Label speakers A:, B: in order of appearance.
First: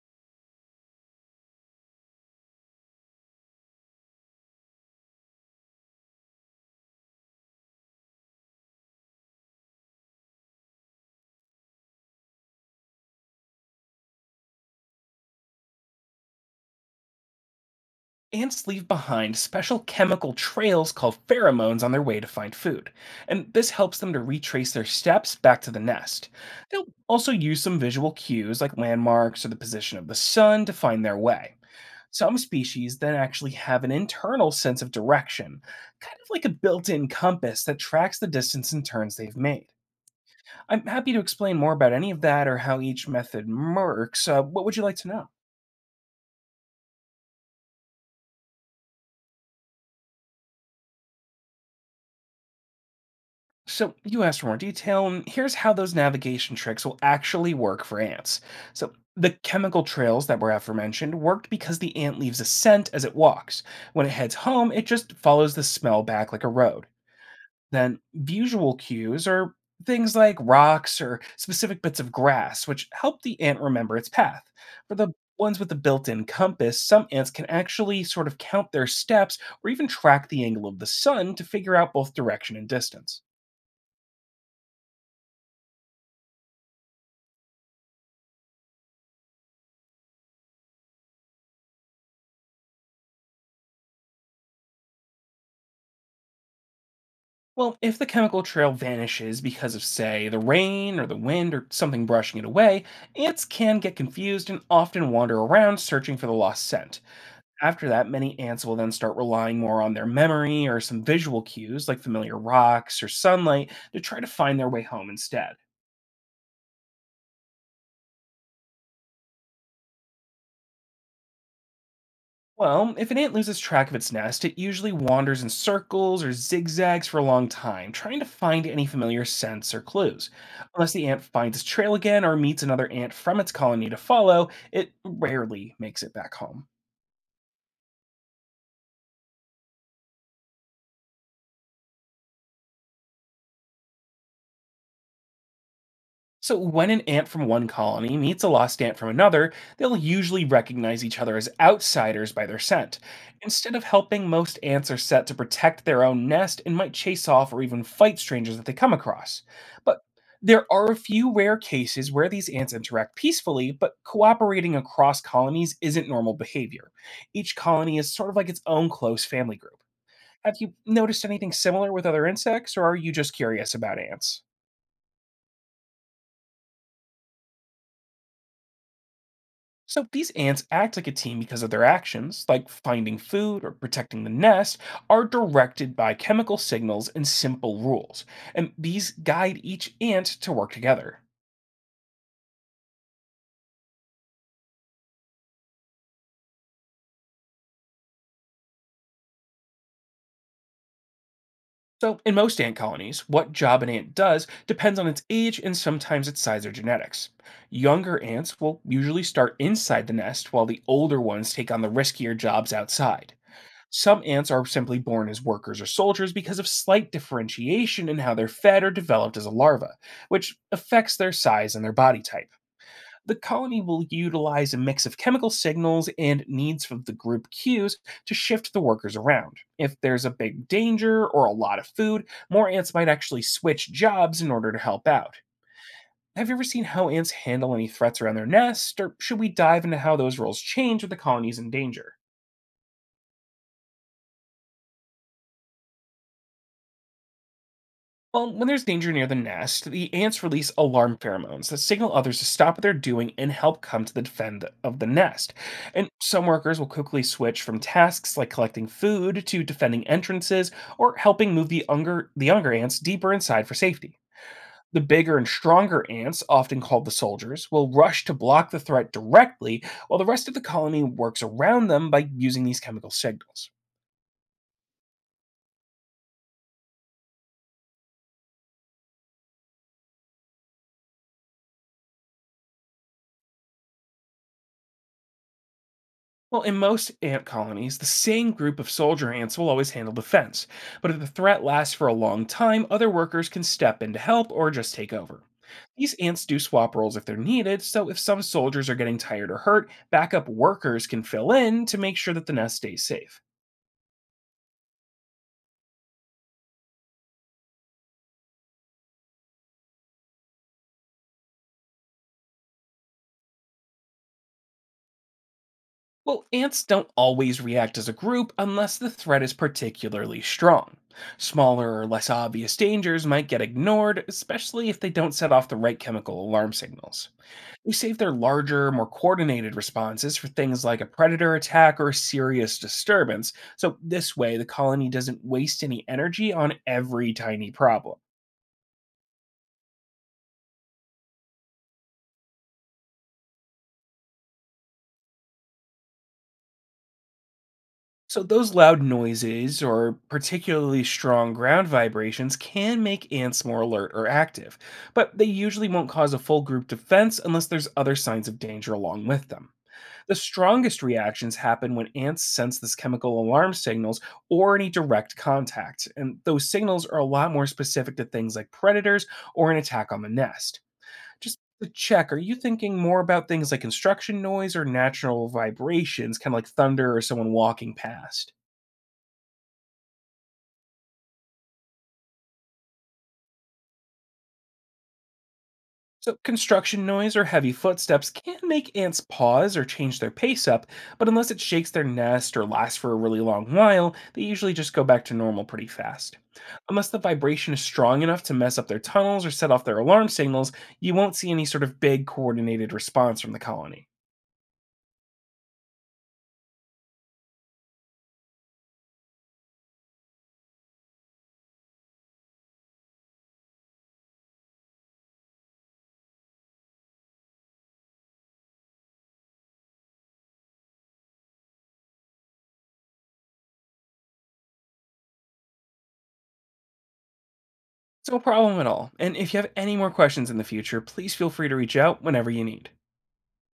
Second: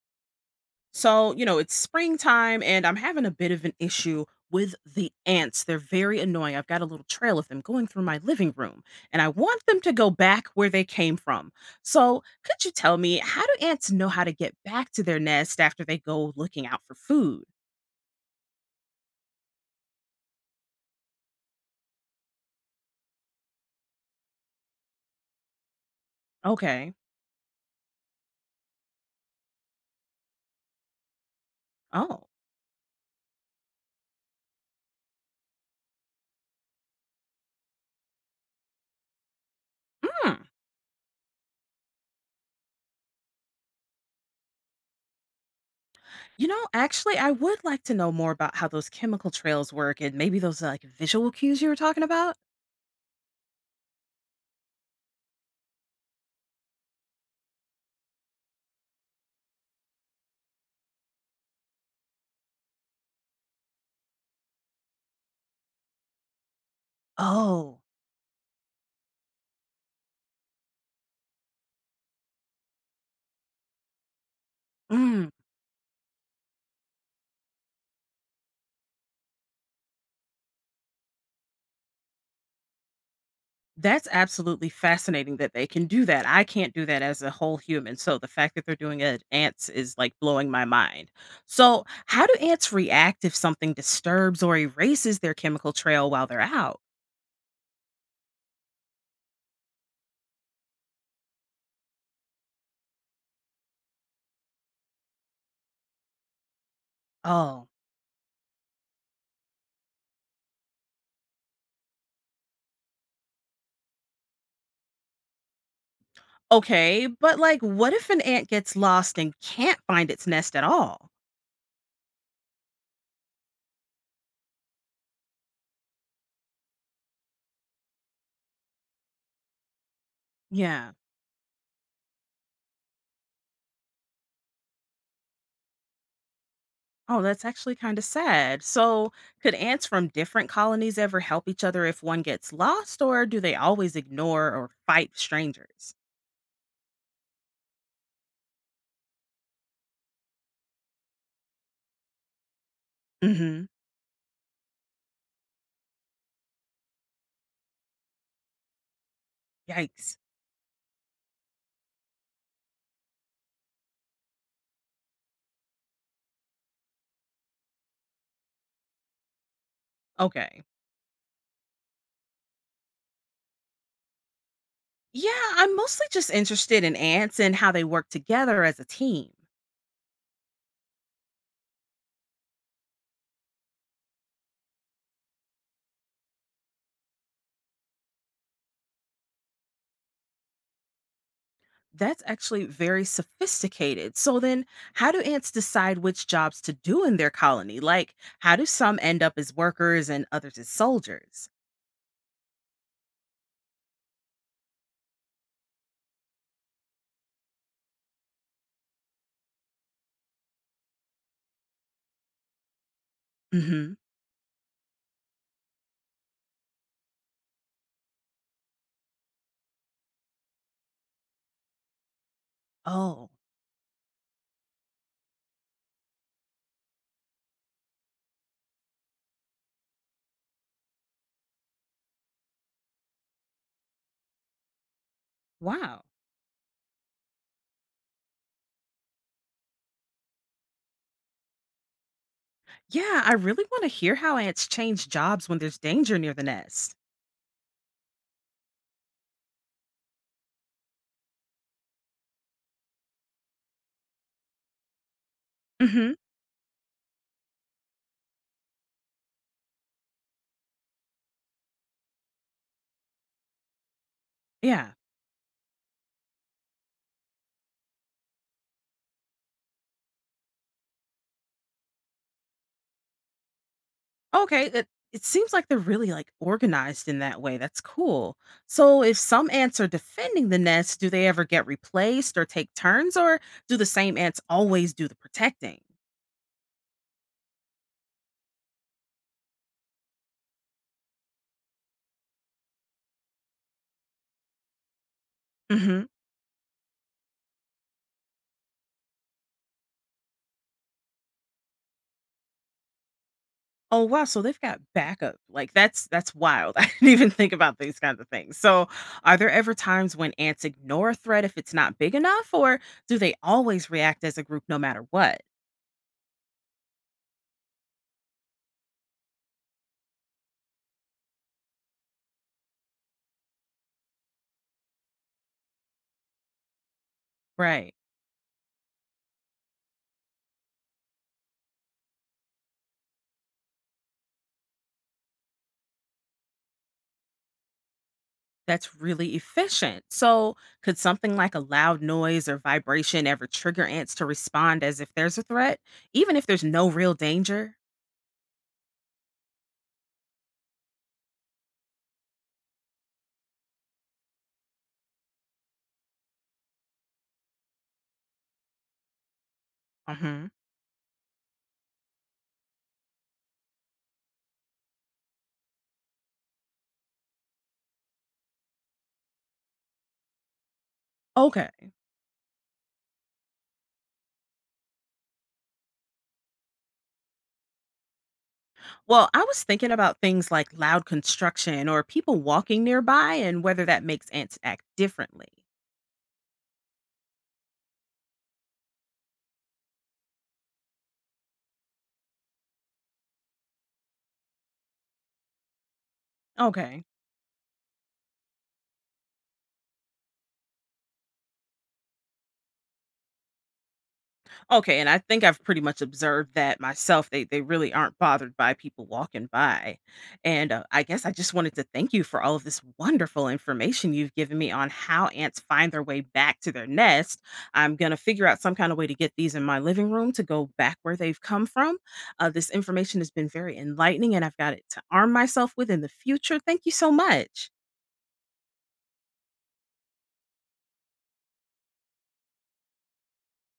A: So, it's springtime and I'm having a bit of an issue with the ants. They're very annoying. I've got a little trail of them going through my living room and I want them to go back where they came from. So, could you tell me, how do ants know how to get back to their nest after they go looking out for food?
B: Ants leave behind special chemical trails called pheromones on their way to find food, and this helps them to retrace their steps back to the nest. They'll
A: Okay.
B: also use some visual cues like landmarks or the position of the sun to find their way.
A: Oh.
B: Some species then actually have an internal sense of direction, kind of like a built in compass that tracks the distance and turns they've made.
A: Hmm.
B: I'm happy to explain more about any of that or how each method works. What would you like to know?
A: I would like to know more about how those chemical trails work and maybe those like visual cues you were talking about.
B: So you asked for more detail, and here's how those navigation tricks will actually work for ants. So the chemical trails that were aforementioned worked because the ant leaves a scent as it walks. When it heads home, it just follows the smell back like a road.
A: Oh.
B: Then visual cues are things like rocks or specific bits of grass, which help the ant remember its path. For the
A: Mm.
B: ones with the built-in compass, some ants can actually sort of count their steps or even track the angle of the sun to figure out both direction and distance.
A: That's absolutely fascinating that they can do that. I can't do that as a whole human. So the fact that they're doing it at ants is like blowing my mind. So, how do ants react if something disturbs or erases their chemical trail while they're out?
B: Well, if the chemical trail vanishes because of, say, the rain or the wind or something brushing it away, ants can get confused and often wander around searching for the lost scent.
A: Oh,
B: After that, many ants will then start relying more on their memory or some visual cues like familiar rocks or sunlight to try to find their way home instead.
A: okay. But like, what if an ant gets lost and can't find its nest at all?
B: Well, if an ant loses track of its nest, it usually wanders in circles or zigzags for a long time, trying to find any familiar scents or clues.
A: Yeah.
B: Unless the ant finds its trail again or meets another ant from its colony to follow, it rarely makes it back home.
A: Oh, that's actually kind of sad. So, could ants from different colonies ever help each other if one gets lost, or do they always ignore or fight strangers?
B: So, when an ant from one colony meets a lost ant from another, they'll usually recognize each other as outsiders by their scent.
A: Mm hmm.
B: Instead of helping, most ants are set to protect their own nest and might chase off or even fight strangers that they come across. But
A: Yikes.
B: there are a few rare cases where these ants interact peacefully, but cooperating across colonies isn't normal behavior. Each colony is sort of like its own close family group. Have
A: Okay.
B: you noticed anything similar with other insects, or are you just curious about ants?
A: Yeah, I'm mostly just interested in ants and how they work together as a team.
B: So these ants act like a team because of their actions, like finding food or protecting the nest, are directed by chemical signals and simple rules. And these guide each ant to work together.
A: That's actually very sophisticated. So then, how do ants decide which jobs to do in their colony? Like, how do some end up as workers and others as soldiers?
B: So in most ant colonies, what job an ant does depends on its age and sometimes its size or genetics. Younger ants will usually start inside the nest while the older ones take on the riskier jobs outside.
A: Mhm.
B: Some ants are simply born as workers or soldiers because of slight differentiation in how they're fed or developed as a larva, which affects their size and their body type.
A: Oh,
B: The colony will utilize a mix of chemical signals and needs from the group cues to shift the workers around. If there's a big danger or a lot of food, more ants might actually switch jobs in order to help out.
A: wow.
B: Have you ever seen how ants handle any threats around their nest, or should we dive into how those roles change with the colonies in danger?
A: Yeah, I really want to hear how ants change jobs when there's danger near the nest.
B: Well, when there's danger near the nest, the ants release alarm pheromones that signal others to stop what they're doing and help come to the defend of the nest. And
A: Mhm.
B: some workers will quickly switch from tasks like collecting food to defending entrances or helping move the younger ants deeper inside for safety.
A: Yeah.
B: The bigger and stronger ants, often called the soldiers, will rush to block the threat directly while the rest of the colony works around them by using these chemical signals.
A: Okay, it seems like they're really like organized in that way. That's cool. So if some ants are defending the nest, do they ever get replaced or take turns, or do the same ants always do the protecting?
B: Well, in most ant colonies, the same group of soldier ants will always handle the fence, but if the threat lasts for a long time, other workers can step in to help or just take over.
A: Mhm.
B: These ants do swap roles if they're needed, so if some soldiers are getting tired or hurt, backup workers can fill in to make sure that the nest stays safe.
A: Oh wow, so they've got backup. Like that's wild. I didn't even think about these kinds of things. So are there ever times when ants ignore a threat if it's not big enough, or do they always react as a group no matter what?
B: Well, ants don't always react as a group unless the threat is particularly strong. Smaller or less obvious dangers might get ignored, especially if they don't set off the right chemical alarm signals. We
A: Right.
B: save their larger, more coordinated responses for things like a predator attack or a serious disturbance. So, this way, the colony doesn't waste any energy on every tiny problem.
A: That's really efficient. So, could something like a loud noise or vibration ever trigger ants to respond as if there's a threat, even if there's no real danger?
B: So, those loud noises or particularly strong ground vibrations can make ants more alert or active, but they usually won't cause a full group defense unless there's other signs of danger along with them. The
A: Hmm.
B: strongest reactions happen when ants sense this chemical alarm signals or any direct contact, and those signals are a lot more specific to things like predators or an attack on the nest. Just
A: Okay.
B: to check, are you thinking more about things like construction noise or natural vibrations, kind of like thunder or someone walking past?
A: Well, I was thinking about things like loud construction or people walking nearby and whether that makes ants act differently.
B: So, construction noise or heavy footsteps can make ants pause or change their pace up, but unless it shakes their nest or lasts for a really long while, they usually just go back to normal pretty fast.
A: Okay.
B: Unless the vibration is strong enough to mess up their tunnels or set off their alarm signals, you won't see any sort of big coordinated response from the colony.
A: Okay, and I think I've pretty much observed that myself. They really aren't bothered by people walking by. And I guess I just wanted to thank you for all of this wonderful information you've given me on how ants find their way back to their nest. I'm going to figure out some kind of way to get these in my living room to go back where they've come from. This information has been very enlightening and I've got it to arm myself with in the future. Thank you so much.
B: It's no problem at all, and if you have any more questions in the future, please feel free to reach out whenever you need.